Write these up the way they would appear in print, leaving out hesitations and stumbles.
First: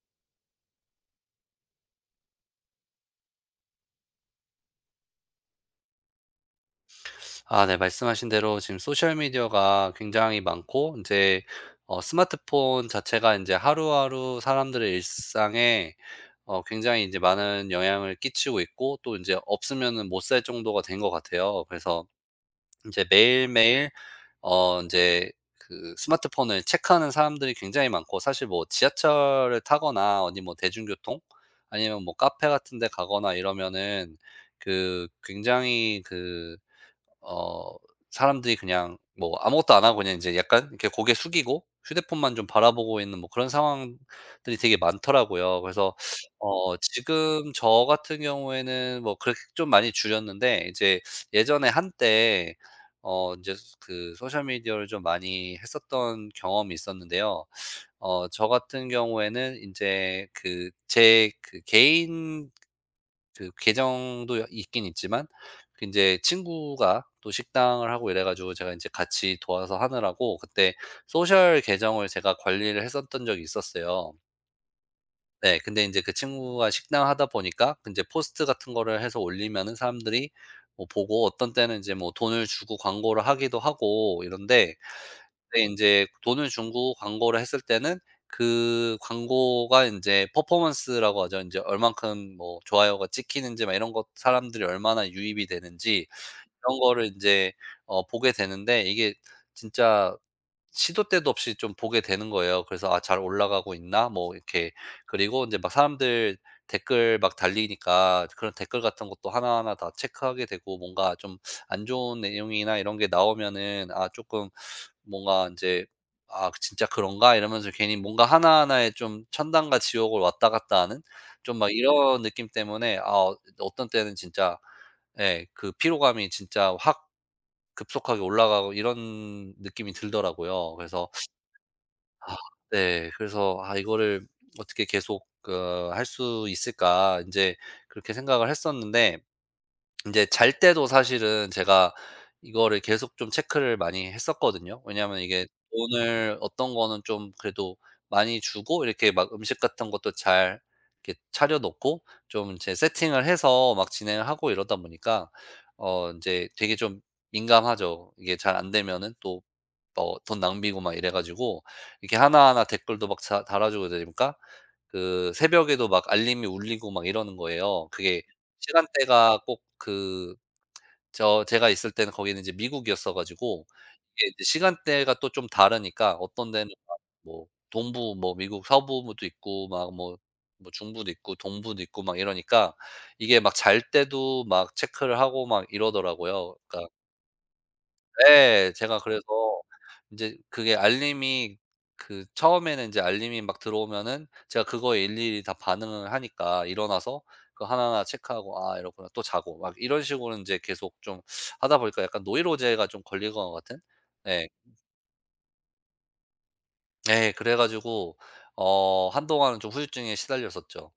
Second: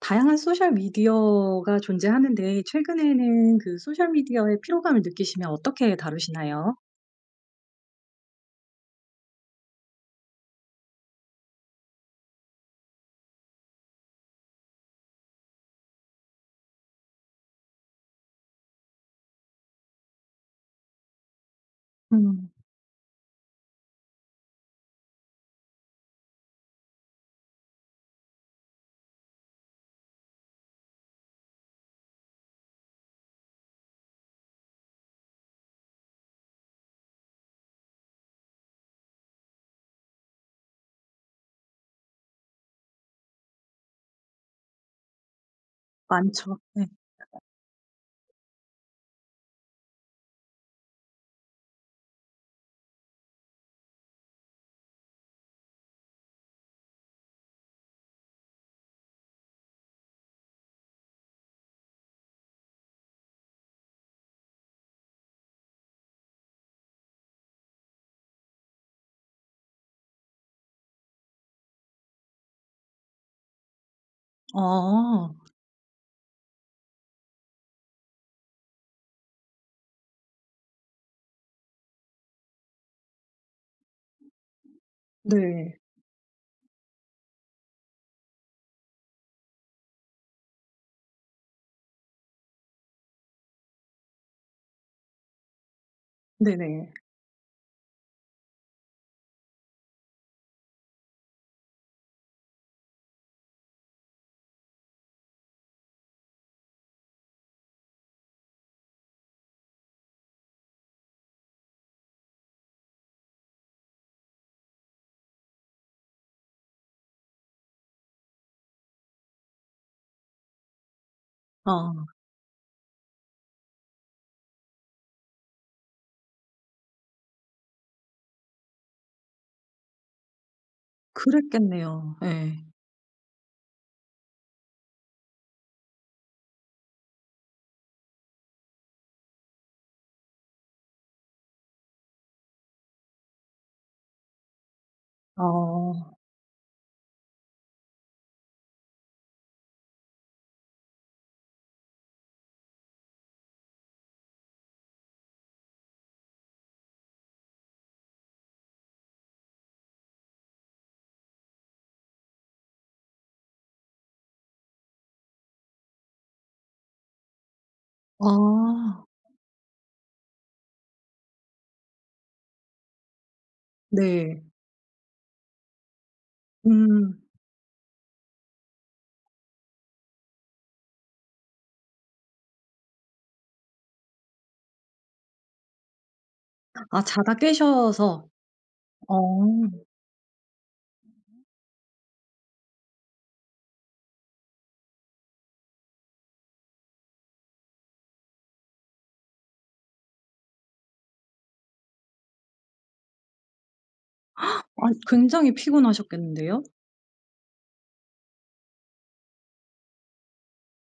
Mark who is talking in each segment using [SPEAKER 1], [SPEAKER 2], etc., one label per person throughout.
[SPEAKER 1] 다양한 소셜 미디어가 존재하는데 최근에는 그 소셜 미디어의 피로감을 느끼시면 어떻게 다루시나요?
[SPEAKER 2] 아 네. 말씀하신 대로 지금 소셜 미디어가 굉장히 많고 이제 스마트폰 자체가 이제 하루하루 사람들의 일상에 굉장히 이제 많은 영향을 끼치고 있고, 또 이제 없으면은 못 살 정도가 된 것 같아요. 그래서
[SPEAKER 1] 음.
[SPEAKER 2] 이제 매일매일 어제그 스마트폰을 체크하는 사람들이 굉장히 많고, 사실 뭐 지하철을 타거나 어디 뭐 대중교통 아니면 뭐 카페 같은 데 가거나 이러면은 그 굉장히 그 어 사람들이 그냥 뭐 아무것도 안 하고 그냥 이제 약간 이렇게 고개 숙이고 휴대폰만 좀 바라보고 있는 뭐 그런 상황들이 되게 많더라고요. 그래서
[SPEAKER 1] 많죠. 네.
[SPEAKER 2] 지금 저 같은 경우에는 뭐 그렇게 좀 많이 줄였는데, 이제 예전에 한때 이제 그 소셜 미디어를 좀 많이 했었던 경험이 있었는데요. 저 같은 경우에는 이제 그 제 그 개인 그 계정도 있긴 있지만, 그제 친구가 또 식당을 하고 이래 가지고 제가 이제 같이 도와서 하느라고 그때 소셜 계정을 제가 관리를 했었던 적이 있었어요.
[SPEAKER 1] 어.
[SPEAKER 2] 네. 근데 이제 그 친구가 식당 하다 보니까 이제 포스트 같은 거를 해서 올리면은 사람들이 뭐 보고, 어떤 때는 이제 뭐 돈을 주고 광고를 하기도 하고 이런데, 근데
[SPEAKER 1] 네.
[SPEAKER 2] 인제 돈을 주고 광고를 했을 때는 그 광고가 인제 퍼포먼스라고 하죠. 인제 얼만큼 뭐 좋아요가 찍히는지 막 이런 것, 사람들이 얼마나 유입이 되는지 이런
[SPEAKER 1] 네네.
[SPEAKER 2] 거를 인제 보게 되는데, 이게 진짜 시도 때도 없이 좀 보게 되는 거예요. 그래서 '아 잘 올라가고 있나?' 뭐 이렇게. 그리고 이제 막 사람들 댓글 막 달리니까, 그런 댓글 같은 것도 하나하나 다 체크하게 되고, 뭔가 좀 안 좋은 내용이나 이런 게 나오면은 아 조금 뭔가 이제 '아 진짜 그런가?' 이러면서 괜히 뭔가 하나하나에 좀 천당과 지옥을 왔다 갔다 하는 좀 막
[SPEAKER 1] 아
[SPEAKER 2] 이런 느낌 때문에 아 어떤 때는 진짜 예, 그 피로감이 진짜 확 급속하게 올라가고 이런 느낌이 들더라고요. 그래서
[SPEAKER 1] 그랬겠네요.
[SPEAKER 2] 아
[SPEAKER 1] 예.
[SPEAKER 2] 네. 그래서 '아 이거를 어떻게 계속 그 할 수 있을까.' 인제 그렇게 생각을 했었는데, 이제 잘 때도 사실은 제가 이거를 계속 좀 체크를 많이 했었거든요. 왜냐하면 이게
[SPEAKER 1] 어.
[SPEAKER 2] 돈을 어떤 거는 좀 그래도 많이 주고 이렇게 막 음식 같은 것도 잘 이렇게 차려 놓고 좀 이제 세팅을 해서 막 진행을 하고 이러다 보니까 이제 되게 좀 민감하죠. 이게 잘 안 되면은 또 뭐 돈 낭비고 막 이래 가지고 이렇게 하나하나 댓글도 막 자 달아 주고 이러니까 그 새벽에도 막 알림이 울리고 막 이러는 거예요. 그게
[SPEAKER 1] 아.
[SPEAKER 2] 시간대가 꼭 그 저 제가 있을 때는 거기는 이제 미국이었어 가지고 이게 이제
[SPEAKER 1] 네.
[SPEAKER 2] 시간대가 또 좀 다르니까, 어떤 데는 막
[SPEAKER 1] 음.
[SPEAKER 2] 뭐 동부 뭐 미국 서부도 있고 막 뭐 뭐 중부도 있고 동부도 있고 막 이러니까 이게 막 잘 때도 막 체크를 하고 막 이러더라고요. 그러니까
[SPEAKER 1] 아 자다 깨셔서.
[SPEAKER 2] 네, 제가
[SPEAKER 1] 어.
[SPEAKER 2] 그래서 인제 그게 알림이 그 처음에는 인제 알림이 막 들어오면은 제가 그거에 일일이 다 반응을 하니까 일어나서 그거 하나하나 체크하고 '아 이렇구나.' 또 자고 막 이런 식으로 인제 계속 좀 하다 보니까 약간 노이로제가 좀 걸린 것 같은 예.
[SPEAKER 1] 아 굉장히 피곤하셨겠는데요?
[SPEAKER 2] 예. 그래 가지고 한동안은 좀 후유증에 시달렸었죠.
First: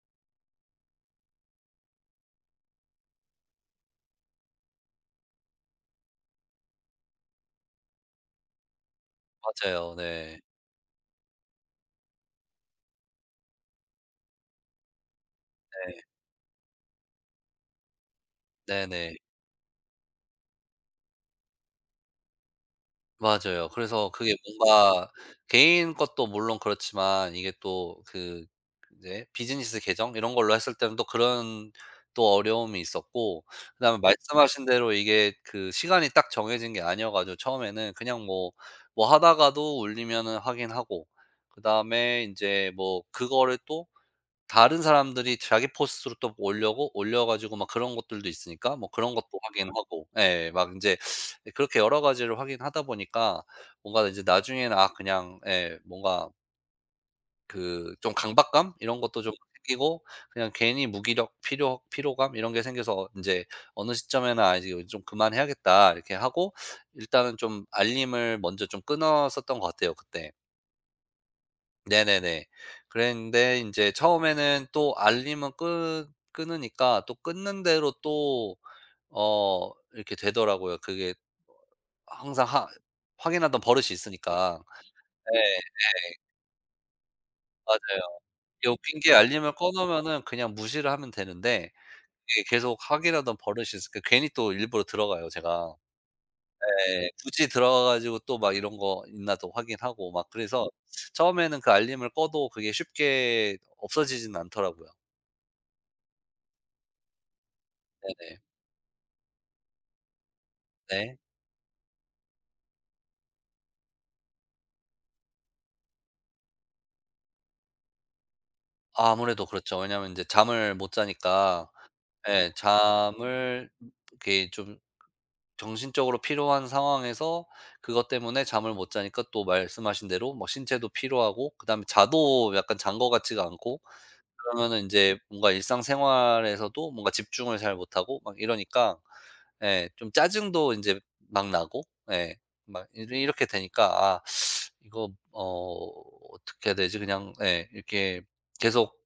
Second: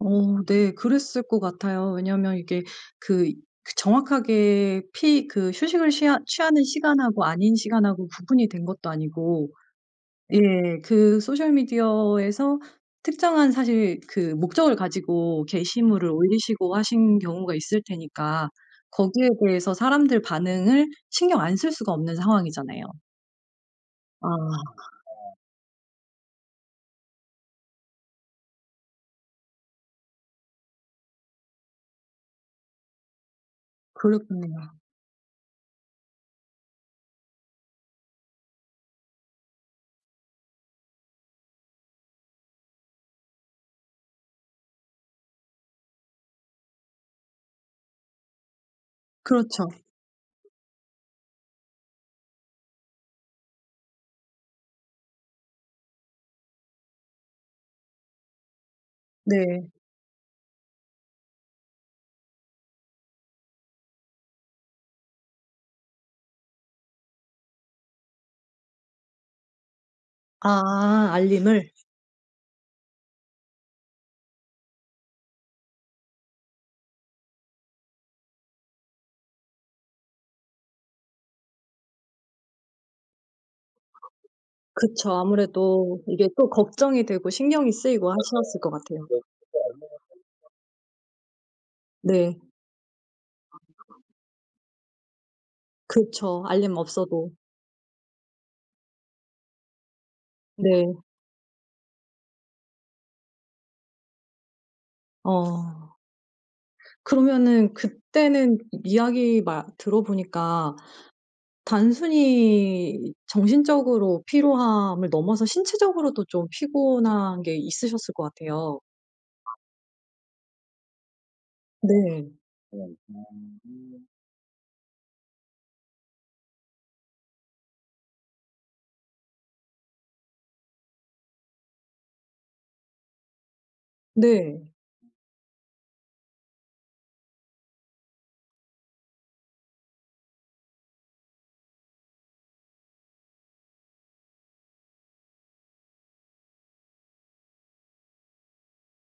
[SPEAKER 1] 어 네. 그랬을 것 같아요. 왜냐하면 이게 그 그 정확하게 피 그 휴식을 하 취하는 시간하고 아닌 시간하고 구분이 된 것도 아니고,
[SPEAKER 2] 맞아요. 네.
[SPEAKER 1] 예, 그 소셜 미디어에서 특정한 사실 그 목적을 가지고
[SPEAKER 2] 네.
[SPEAKER 1] 게시물을 올리시고 하신 경우가 있을 테니까
[SPEAKER 2] 네네.
[SPEAKER 1] 거기에 대해서 사람들 반응을 신경 안 쓸 수가 없는 상황이잖아요.
[SPEAKER 2] 맞아요. 그래서 그게
[SPEAKER 1] 아,
[SPEAKER 2] 뭔가 개인 것도 물론 그렇지만 이게 또 그 이제 비즈니스 계정 이런 걸로 했을 때는 또 그런 또 어려움이 있었고, 그다음에 말씀하신
[SPEAKER 1] 그렇군요.
[SPEAKER 2] 대로 이게 그 시간이 딱 정해진 게 아니어 가지고, 처음에는 그냥 뭐 뭐 하다가도 울리면은 확인하고, 그다음에 이제 뭐 그거를 또 다른 사람들이 자기 포스트로 또 올려고 올려 가지고 막 그런 것들도 있으니까 뭐 그런 것도
[SPEAKER 1] 그렇죠.
[SPEAKER 2] 확인하고 예 막 이제 그렇게 여러 가지를 확인하다 보니까 뭔가 이제 나중에는 아 그냥 예 뭔가 그 좀 강박감 이런 것도 좀
[SPEAKER 1] 네.
[SPEAKER 2] 생기고, 그냥 괜히 무기력 피로감 이런 게 생겨서 이제 어느 시점에는 '아 이제 좀 그만해야겠다.' 이렇게 하고 일단은 좀 알림을 먼저 좀 끊었었던 것 같아요 그때.
[SPEAKER 1] 아, 알림을?
[SPEAKER 2] 네네네. 그랬는데 인제 처음에는 또 알림은 끄 끄느니까 또 끄는 대로 또 이렇게 되더라고요. 그게 항상 하 확인하던 버릇이 있으니까.
[SPEAKER 1] 그쵸.
[SPEAKER 2] 예.
[SPEAKER 1] 아무래도 이게 또 걱정이 되고 신경이
[SPEAKER 2] 맞아요.
[SPEAKER 1] 쓰이고, 맞아요. 하셨을
[SPEAKER 2] 이게
[SPEAKER 1] 것
[SPEAKER 2] 웃긴
[SPEAKER 1] 같아요.
[SPEAKER 2] 게 알림을 꺼 놓으면은 그냥 무시를 하면 되는데
[SPEAKER 1] 네. 네.
[SPEAKER 2] 이게 계속 확인하던 버릇이 있으니까 괜히 또 일부러 들어가요 제가.
[SPEAKER 1] 그쵸. 알림
[SPEAKER 2] 예.
[SPEAKER 1] 없어도.
[SPEAKER 2] 굳이 들어가 가지고 또 막 이런 거 있나 또 확인하고 막, 그래서
[SPEAKER 1] 네.
[SPEAKER 2] 처음에는 그 알림을 꺼도 그게 쉽게 없어지진 않더라고요.
[SPEAKER 1] 어. 그러면은
[SPEAKER 2] 네네.
[SPEAKER 1] 그때는 이야기 말 들어보니까
[SPEAKER 2] 네.
[SPEAKER 1] 단순히 정신적으로 피로함을 넘어서 신체적으로도 좀 피곤한 게 있으셨을 것 같아요.
[SPEAKER 2] 아 아무래도 그렇죠. 왜냐하면 이제 잠을 못 자니까
[SPEAKER 1] 네.
[SPEAKER 2] 예 잠을 이렇게 좀 정신적으로 필요한 상황에서 그것 때문에 잠을 못 자니까 또 말씀하신 대로 뭐 신체도 피로하고, 그다음에 자도 약간 잔 것 같지가 않고
[SPEAKER 1] 네.
[SPEAKER 2] 그러면은 이제 뭔가 일상생활에서도 뭔가 집중을 잘 못하고 막 이러니까 예 좀 짜증도 이제 막 나고 예 막 이 이렇게 되니까 '아 이거 어떻게 해야 되지?' 그냥 예 이렇게 계속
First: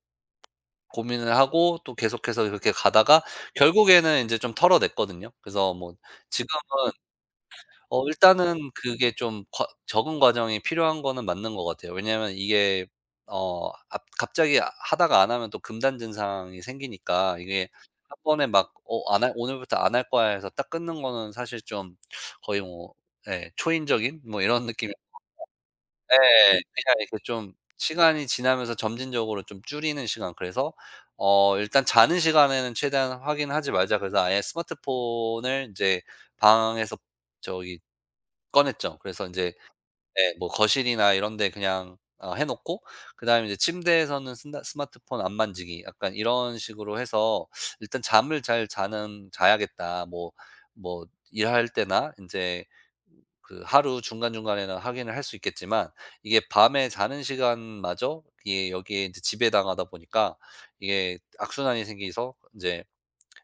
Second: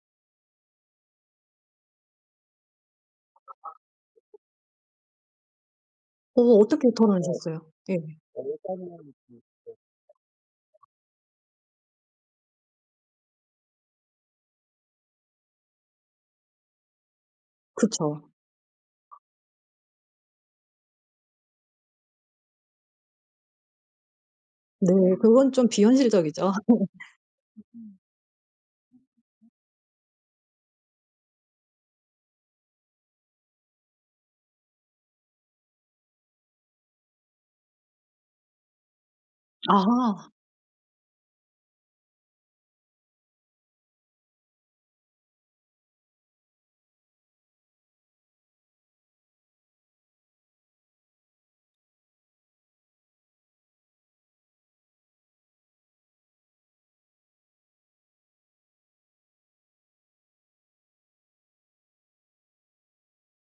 [SPEAKER 2] 고민을 하고 또 계속해서 그렇게 가다가 결국에는 인제 좀 털어냈거든요. 그래서 뭐
[SPEAKER 1] 어
[SPEAKER 2] 지금
[SPEAKER 1] 어떻게. 어. 덜어내셨어요? 예.
[SPEAKER 2] 일단은 그게 좀 과 적응 과정이 필요한 거는 맞는 것 같아요. 왜냐하면 이게 앞 갑자기 하다가 안 하면 또 금단 증상이 생기니까, 이게 한
[SPEAKER 1] 그쵸.
[SPEAKER 2] 번에 막 안 할 "오늘부터 안 할 거야." 해서 딱 끊는 거는 사실 좀 거의 뭐 예 초인적인 뭐 이런
[SPEAKER 1] 네.
[SPEAKER 2] 느낌이
[SPEAKER 1] 그건 좀 비현실적이죠. 아.
[SPEAKER 2] 예. 그냥 이렇게 좀 시간이 지나면서 점진적으로 좀 줄이는 시간, 그래서 일단 자는 시간에는 최대한 확인하지 말자, 그래서 아예 스마트폰을 인제 방에서 저기 꺼냈죠. 그래서 인제 예 뭐 거실이나 이런 데 그냥 해 놓고, 그다음에 이제 침대에서는 쓴다 스마트폰 안 만지기 약간 이런 식으로 해서 일단 잠을 잘 자는 자야겠다. 뭐 뭐 일할 때나 인제 그 하루 중간중간에는 확인을 할 수 있겠지만, 이게 밤에 자는 시간마저 이게 여기에 제 지배당하다 보니까 이게 악순환이 생기서 이제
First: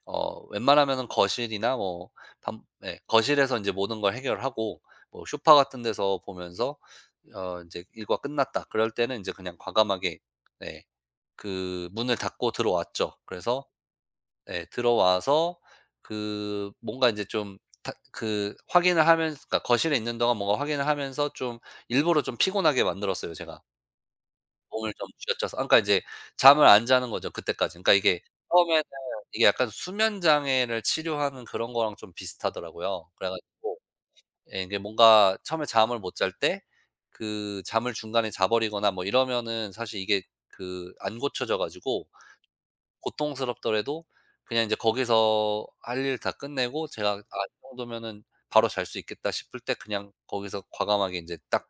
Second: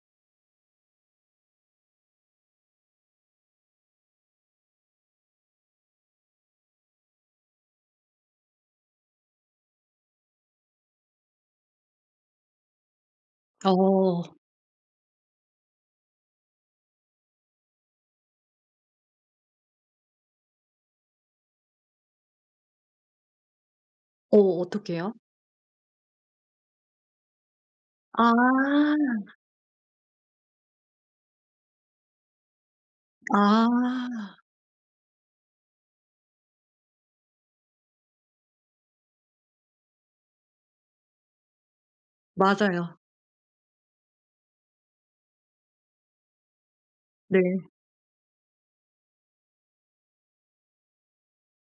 [SPEAKER 2] 웬만하면은 거실이나 뭐 밤 예 거실에서 이제 모든 걸 해결하고, 뭐 소파 같은 데서 보면서 어제 '일과 끝났다.' 그럴 때는 이제 그냥 과감하게 네 그 문을 닫고 들어왔죠. 그래서
[SPEAKER 1] 어.
[SPEAKER 2] 예 들어와서 그 뭔가 이제 좀 그 확인을 하면서, 그러니까 거실에 있는 동안 뭔가 확인을 하면서 좀 일부러 좀 피곤하게 만들었어요 제가.
[SPEAKER 1] 어 어떻해
[SPEAKER 2] 몸을
[SPEAKER 1] 요
[SPEAKER 2] 좀 쥐어짜서 아 그러니까 이제 잠을 안 자는 거죠 그때까지. 그러니까 이게 처음에는
[SPEAKER 1] 아.
[SPEAKER 2] 이게 약간 수면 장애를 치료하는 그런 거랑 좀 비슷하더라고요. 그래 가지고
[SPEAKER 1] 아,
[SPEAKER 2] 예 이게 뭔가 처음에 잠을 못 잘 때 그 잠을 중간에 자 버리거나 뭐 이러면은 사실 이게 그 안 고쳐져 가지고
[SPEAKER 1] 맞아요.
[SPEAKER 2] 고통스럽더라도 그냥 이제 거기서 할 일 다 끝내고 제가 '아
[SPEAKER 1] 네.
[SPEAKER 2] 이 정도면은 바로 잘 수 있겠다.' 싶을 때 그냥 거기서 과감하게 인제 딱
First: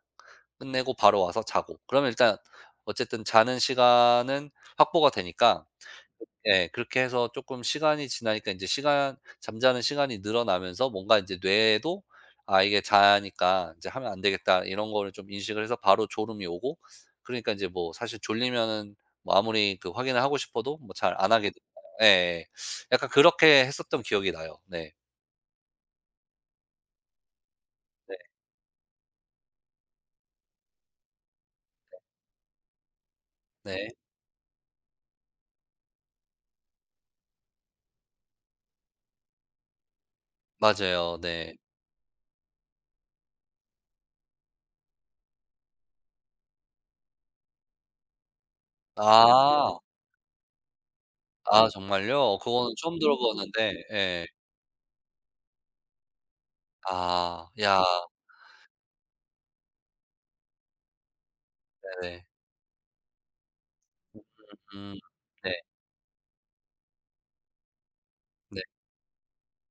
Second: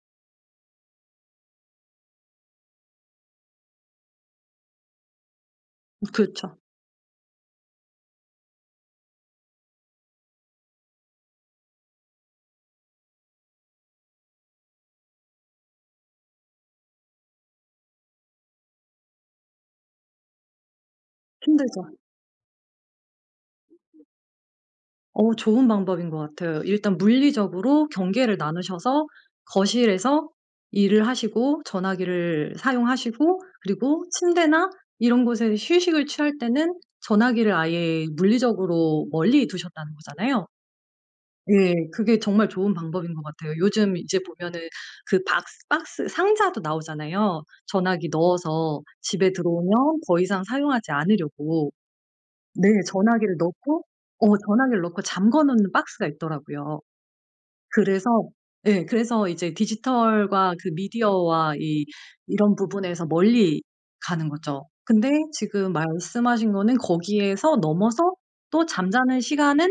[SPEAKER 2] 끝내고 바로 와서 자고. 그러면 일단 어쨌든 자는 시간은 확보가 되니까
[SPEAKER 1] 그렇죠.
[SPEAKER 2] 예. 그렇게 해서 조금 시간이 지나니까 이제 시간 잠자는 시간이 늘어나면서 뭔가 이제 뇌에도 '아 이게 자니까 이제 하면 안 되겠다.' 이런 거를 좀 인식을 해서 바로 졸음이 오고, 그러니까 이제 뭐 사실 졸리면은 뭐 아무리 그 확인을 하고 싶어도 뭐 잘 안 하게 되잖아요.
[SPEAKER 1] 힘들죠.
[SPEAKER 2] 예예. 약간 그렇게 했었던 기억이 나요. 네.
[SPEAKER 1] 어, 좋은 방법인 것 같아요. 일단 물리적으로
[SPEAKER 2] 네.
[SPEAKER 1] 경계를 나누셔서 거실에서 일을 하시고 전화기를 사용하시고
[SPEAKER 2] 네.
[SPEAKER 1] 그리고 침대나 이런 곳에 휴식을 취할 때는 전화기를 아예 물리적으로 멀리 두셨다는 거잖아요.
[SPEAKER 2] 맞아요. 네.
[SPEAKER 1] 예. 그게 정말 좋은 방법인 것 같아요. 요즘 이제 보면은 그 박스 상자도 나오잖아요. 전화기 넣어서 집에
[SPEAKER 2] 아.
[SPEAKER 1] 들어오면 더 이상 사용하지
[SPEAKER 2] 아
[SPEAKER 1] 않으려고.
[SPEAKER 2] 정말요?
[SPEAKER 1] 네.
[SPEAKER 2] 그거는 처음
[SPEAKER 1] 전화기를
[SPEAKER 2] 들어보는데
[SPEAKER 1] 넣고
[SPEAKER 2] 예.
[SPEAKER 1] 전화기를 넣고 잠궈 놓는 박스가 있더라고요.
[SPEAKER 2] 아. 야.
[SPEAKER 1] 그래서 예 그래서 이제 디지털과 그 미디어와 이
[SPEAKER 2] 네네.
[SPEAKER 1] 이런 부분에서 멀리 가는 거죠.
[SPEAKER 2] 음.
[SPEAKER 1] 근데
[SPEAKER 2] 네.
[SPEAKER 1] 지금 말씀하신 거는 거기에서 넘어서
[SPEAKER 2] 네.
[SPEAKER 1] 또 잠자는 시간은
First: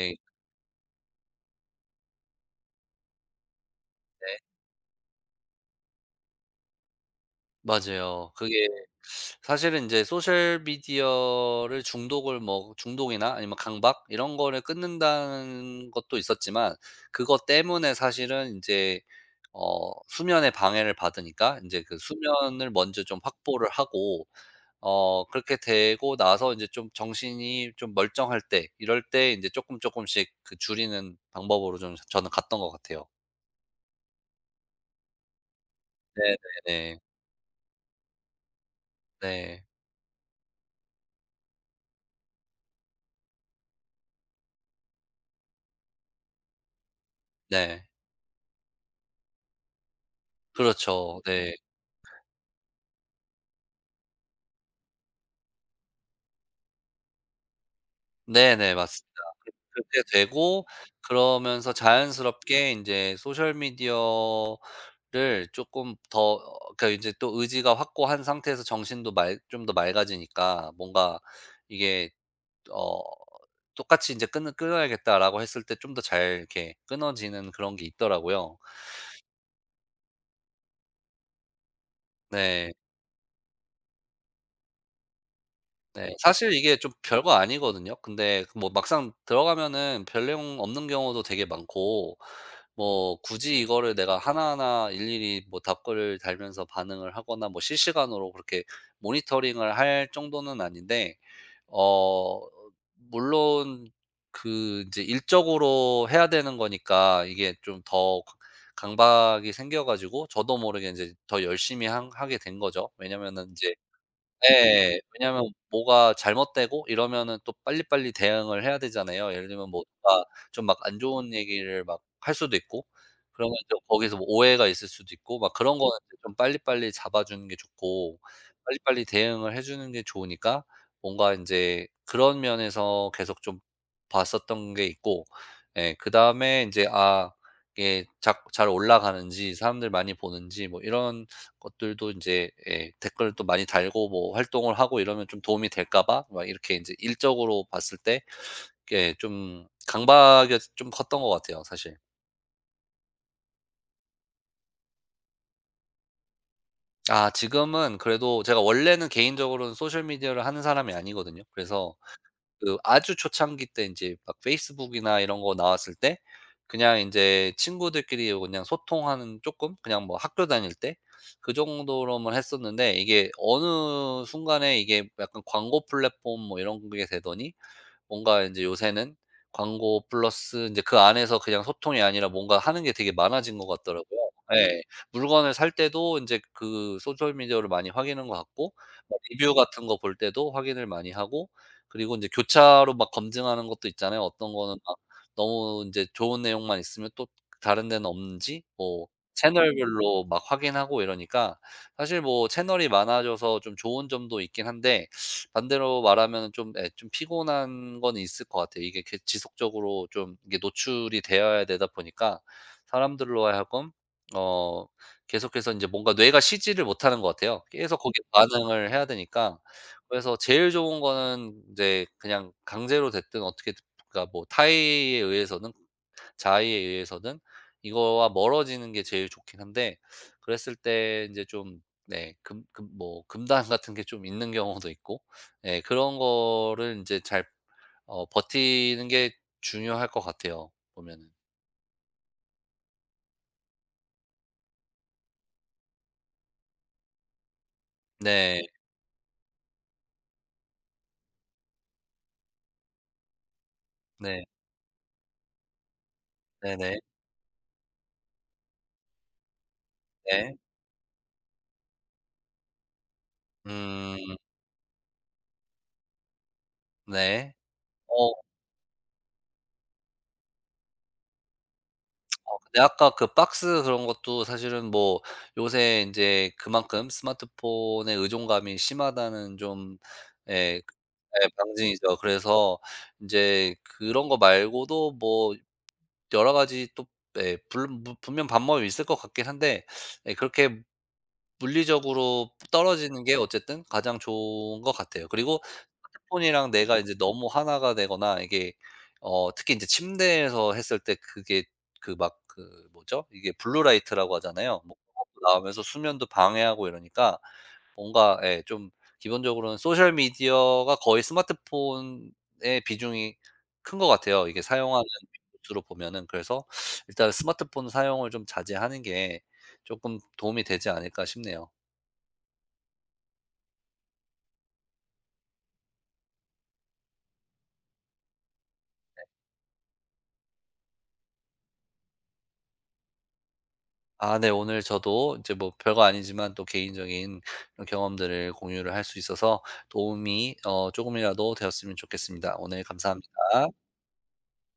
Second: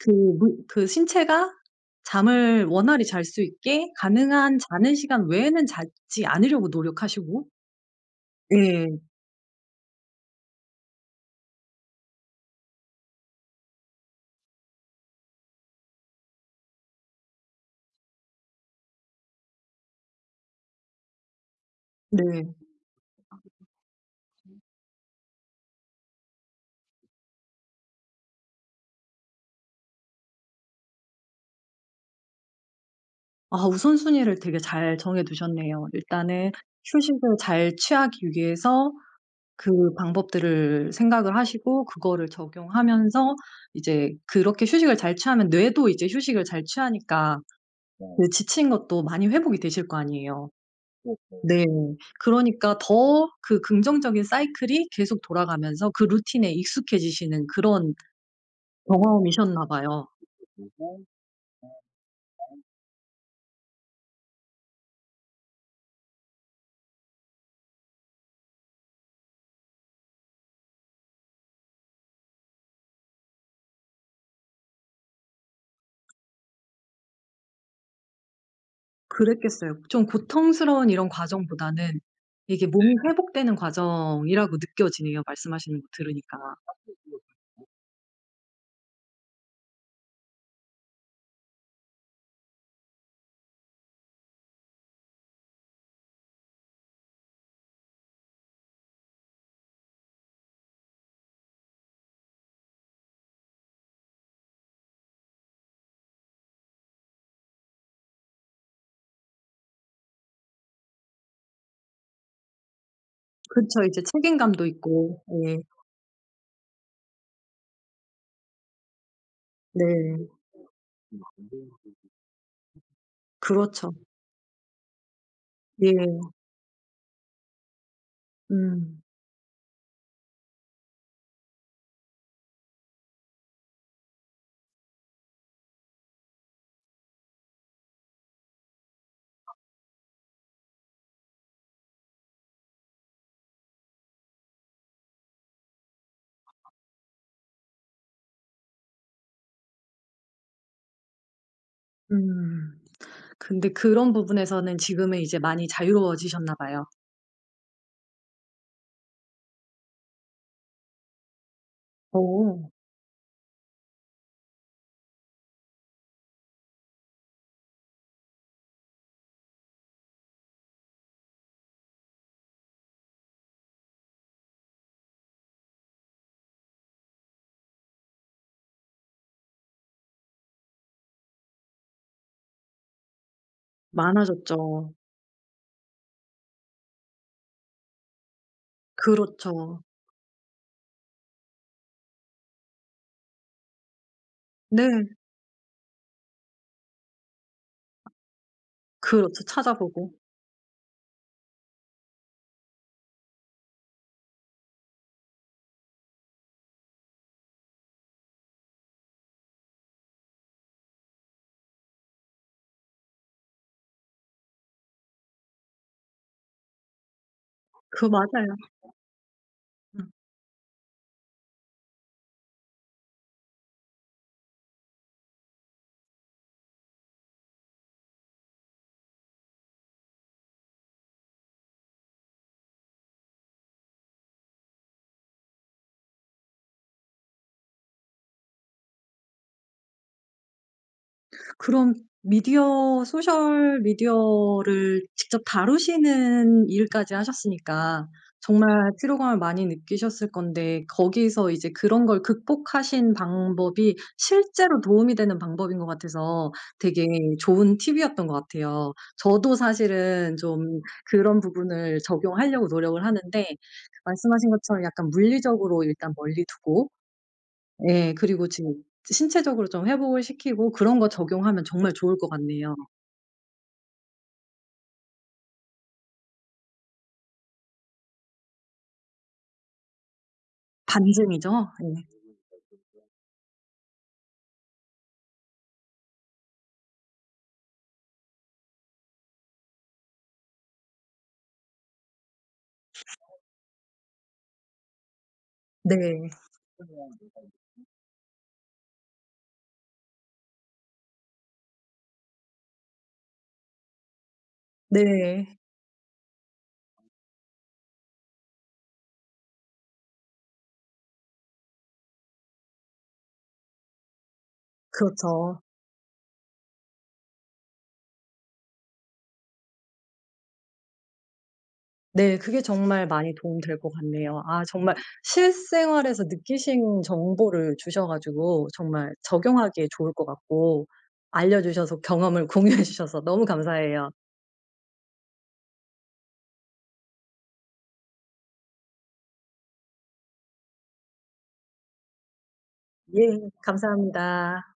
[SPEAKER 1] 그 무 그 신체가 잠을 원활히 잘 수 있게
[SPEAKER 2] 네.
[SPEAKER 1] 가능한 자는 시간 외에는 자지 않으려고 노력하시고.
[SPEAKER 2] 맞아요. 그게
[SPEAKER 1] 예.
[SPEAKER 2] 사실은 이제 소셜 미디어를 중독을 뭐 중독이나 아니면 강박 이런 거를 끊는다는 것도 있었지만, 그것 때문에 사실은 인제 수면에 방해를 받으니까 인제 그
[SPEAKER 1] 네.
[SPEAKER 2] 수면을 먼저 좀 확보를 하고, 그렇게 되고 나서 인제 좀 정신이 좀 멀쩡할 때 이럴 때 인제 쪼끔쪼끔씩 그 줄이는 방법으로 좀 저는 갔던 것 같아요.
[SPEAKER 1] 아, 우선순위를 되게 잘 정해 두셨네요. 일단은
[SPEAKER 2] 네네네.
[SPEAKER 1] 휴식을 잘 취하기 위해서
[SPEAKER 2] 네.
[SPEAKER 1] 그 방법들을 생각을 하시고 그거를 적용하면서 이제 그렇게 휴식을 잘 취하면 뇌도 이제 휴식을 잘 취하니까
[SPEAKER 2] 네.
[SPEAKER 1] 그 지친 것도 많이 회복이 되실 거 아니에요.
[SPEAKER 2] 그렇죠. 네.
[SPEAKER 1] 네. 그러니까 더 그 긍정적인 사이클이 계속 돌아가면서 그 루틴에 익숙해지시는 그런
[SPEAKER 2] 네네. 맞습니다.
[SPEAKER 1] 경험이셨나
[SPEAKER 2] 그렇게
[SPEAKER 1] 봐요.
[SPEAKER 2] 되고, 그러면서 자연스럽게 인제 소셜 미디어를 쪼끔 더 어, 그러니까 이제 또 의지가 확고한 상태에서 정신도 맑 좀 더 맑아지니까 뭔가 이게 어 '똑같이 인제 끊어야겠다.'라고 했을 때 좀 더 잘 이렇게 끊어지는 그런 게 있더라고요.
[SPEAKER 1] 그랬겠어요. 좀 고통스러운 이런 과정보다는 이게
[SPEAKER 2] 네.
[SPEAKER 1] 몸이, 네, 회복되는 과정이라고 느껴지네요, 말씀하시는 거
[SPEAKER 2] 네.
[SPEAKER 1] 들으니까.
[SPEAKER 2] 사실 이게 좀 별거 아니거든요. 근데 그 뭐 막상 들어가면은 별 내용 없는 경우도 되게 많고, 뭐 굳이 이거를 내가 하나하나 일일이 뭐 답글을 달면서 반응을 하거나 뭐 실시간으로 그렇게 모니터링을 할 정도는 아닌데 어 물론 그 이제 일적으로 해야 되는 거니까 이게 좀 더 강박이 생겨 가지고 저도 모르게 이제 더 열심히 한 하게 된 거죠. 왜냐면은 이제
[SPEAKER 1] 그쵸. 이제 책임감도
[SPEAKER 2] 예.
[SPEAKER 1] 있고.
[SPEAKER 2] 왜냐하면
[SPEAKER 1] 예.
[SPEAKER 2] 뭐가 잘못되고 이러면은 또 빨리빨리 대응을 해야 되잖아요. 예를 들면 뭐 누가
[SPEAKER 1] 네.
[SPEAKER 2] 좀 막 안 좋은 얘기를 막 할 수도 있고, 그러면 또
[SPEAKER 1] 그렇죠.
[SPEAKER 2] 거기서 뭐 오해가 있을 수도 있고 막 그런 거는 이제
[SPEAKER 1] 예.
[SPEAKER 2] 좀 빨리빨리 잡아 주는 게 좋고
[SPEAKER 1] 음.
[SPEAKER 2] 빨리빨리 대응을 해 주는 게 좋으니까, 뭔가 인제 그런 면에서 계속 좀 봤었던 게 있고, 예 그다음에 인제 아 이게 작 잘 올라가는지 사람들 많이 보는지 뭐 이런 것들도 이제 예 댓글을 또 많이 달고 뭐 활동을 하고 이러면 좀 도움이 될까 봐 막 이렇게 이제 일적으로 봤을 때 예 좀 강박이 좀 컸던 것 같아요 사실.
[SPEAKER 1] 음. 근데 그런 부분에서는 지금은 이제 많이 자유로워지셨나 봐요.
[SPEAKER 2] 아 지금은 그래도 제가 원래는 개인적으로는 소셜 미디어를 하는 사람이 아니거든요. 그래서
[SPEAKER 1] 어.
[SPEAKER 2] 그 아주 초창기 때 인제 막 페이스북이나 이런 거 나왔을 때 그냥 인제 친구들끼리 그냥 소통하는 쪼끔 그냥 뭐 학교 다닐 때 그 정도로만 했었는데, 이게 어느 순간에 이게 약간 광고 플랫폼 뭐 이런 게 되더니 뭔가 이제 요새는 광고 플러스 인제 그 안에서 그냥 소통이 아니라 뭔가 하는 게 되게 많아진 것 같더라고요. 예.
[SPEAKER 1] 많아졌죠.
[SPEAKER 2] 물건을 살 때도 인제 그 소셜 미디어를 많이 확인한 것 같고, 뭐 리뷰
[SPEAKER 1] 그렇죠.
[SPEAKER 2] 같은 거 볼 때도 확인을 많이 하고, 그리고 인제 교차로 막 검증하는 것도 있잖아요. 어떤 거는 막
[SPEAKER 1] 네.
[SPEAKER 2] 너무 인제 좋은 내용만 있으면 또 다른 데는 없는지 뭐
[SPEAKER 1] 그렇죠. 찾아보고.
[SPEAKER 2] 채널별로 막 확인하고 이러니까 사실 뭐 채널이 많아져서 좀 좋은 점도 있긴 한데, 반대로 말하면 좀 예 좀 피곤한 건 있을 것 같아요. 이게 이렇게 지속적으로 좀 이게 노출이 되어야 되다 보니까 사람들로 하여금 어 계속해서 인제 뭔가 뇌가 쉬지를 못하는 것 같아요. 계속
[SPEAKER 1] 그
[SPEAKER 2] 거기에
[SPEAKER 1] 맞아요.
[SPEAKER 2] 반응을 해야 되니까. 그래서 제일 좋은 거는 인제 그냥 강제로 됐든 어떻게, 그러니까 뭐 타의에 의해서는 자의에 의해서는 이거와 멀어지는 게 제일 좋긴 한데, 그랬을 때 인제 좀 네 금 금 뭐 금단 같은 게 좀 있는 경우도 있고 예, 그런 거를 인제 잘 버티는 게 중요할 것 같아요 보면은.
[SPEAKER 1] 그럼 미디어 소셜 미디어를 직접 다루시는 일까지 하셨으니까
[SPEAKER 2] 네.
[SPEAKER 1] 정말 피로감을 많이 느끼셨을 건데 거기서 이제 그런 걸 극복하신 방법이
[SPEAKER 2] 네.
[SPEAKER 1] 실제로 도움이 되는 방법인 것 같아서
[SPEAKER 2] 네네.
[SPEAKER 1] 되게 좋은 팁이었던 것 같아요. 저도 사실은
[SPEAKER 2] 네. 네.
[SPEAKER 1] 좀 그런 부분을 적용하려고 노력을 하는데 그
[SPEAKER 2] 음
[SPEAKER 1] 말씀하신 것처럼 약간 물리적으로 일단 멀리 두고.
[SPEAKER 2] 네.
[SPEAKER 1] 예.
[SPEAKER 2] 어
[SPEAKER 1] 그리고 지금 신체적으로 좀 회복을 시키고 그런 거 적용하면 정말 좋을 것 같네요.
[SPEAKER 2] 근데 아까 그 박스 그런 것도 사실은 뭐 요새 인제 그만큼 스마트폰의 의존감이 심하다는 좀예 네,
[SPEAKER 1] 반증이죠?
[SPEAKER 2] 방진이
[SPEAKER 1] 예.
[SPEAKER 2] 죠 그래서 인제 그런 거 말고도 뭐 여러 가지 또 예 물론 무 분명 방법이 있을 것 같긴 한데, 예 그렇게 물리적으로 떨어지는 게 어쨌든 가장 좋은 것 같아요. 그리고
[SPEAKER 1] 네.
[SPEAKER 2] 스마트폰이랑 내가 이제 너무 하나가 되거나 이게 특히 인제 침대에서 했을 때 그게 그 막 그 뭐죠? 이게 블루라이트라고 하잖아요. 뭐 그것도
[SPEAKER 1] 네.
[SPEAKER 2] 나오면서 수면도 방해하고 이러니까 뭔가 예 좀 기본적으로는 소셜 미디어가 거의 스마트폰의 비중이 큰 것 같아요, 이게 사용하는
[SPEAKER 1] 그렇죠.
[SPEAKER 2] 빈도수로 보면은. 그래서 일단 '스마트폰 사용을 좀 자제하는 게 조금 도움이 되지 않을까.' 싶네요.
[SPEAKER 1] 네. 그게 정말 많이 도움 될 것 같네요. 아 정말 실생활에서 느끼신 정보를 주셔 가지고 정말 적용하기에 좋을 것 같고 알려 주셔서 경험을 공유해 주셔서 너무 감사해요.
[SPEAKER 2] 아 네 오늘 저도 이제 뭐 별거 아니지만 또 개인적인 이런 경험들을 공유를 할 수 있어서 도움이 어금이라도 되었으면 좋겠습니다. 오늘
[SPEAKER 1] 예.
[SPEAKER 2] 감사합니다.
[SPEAKER 1] 감사합니다.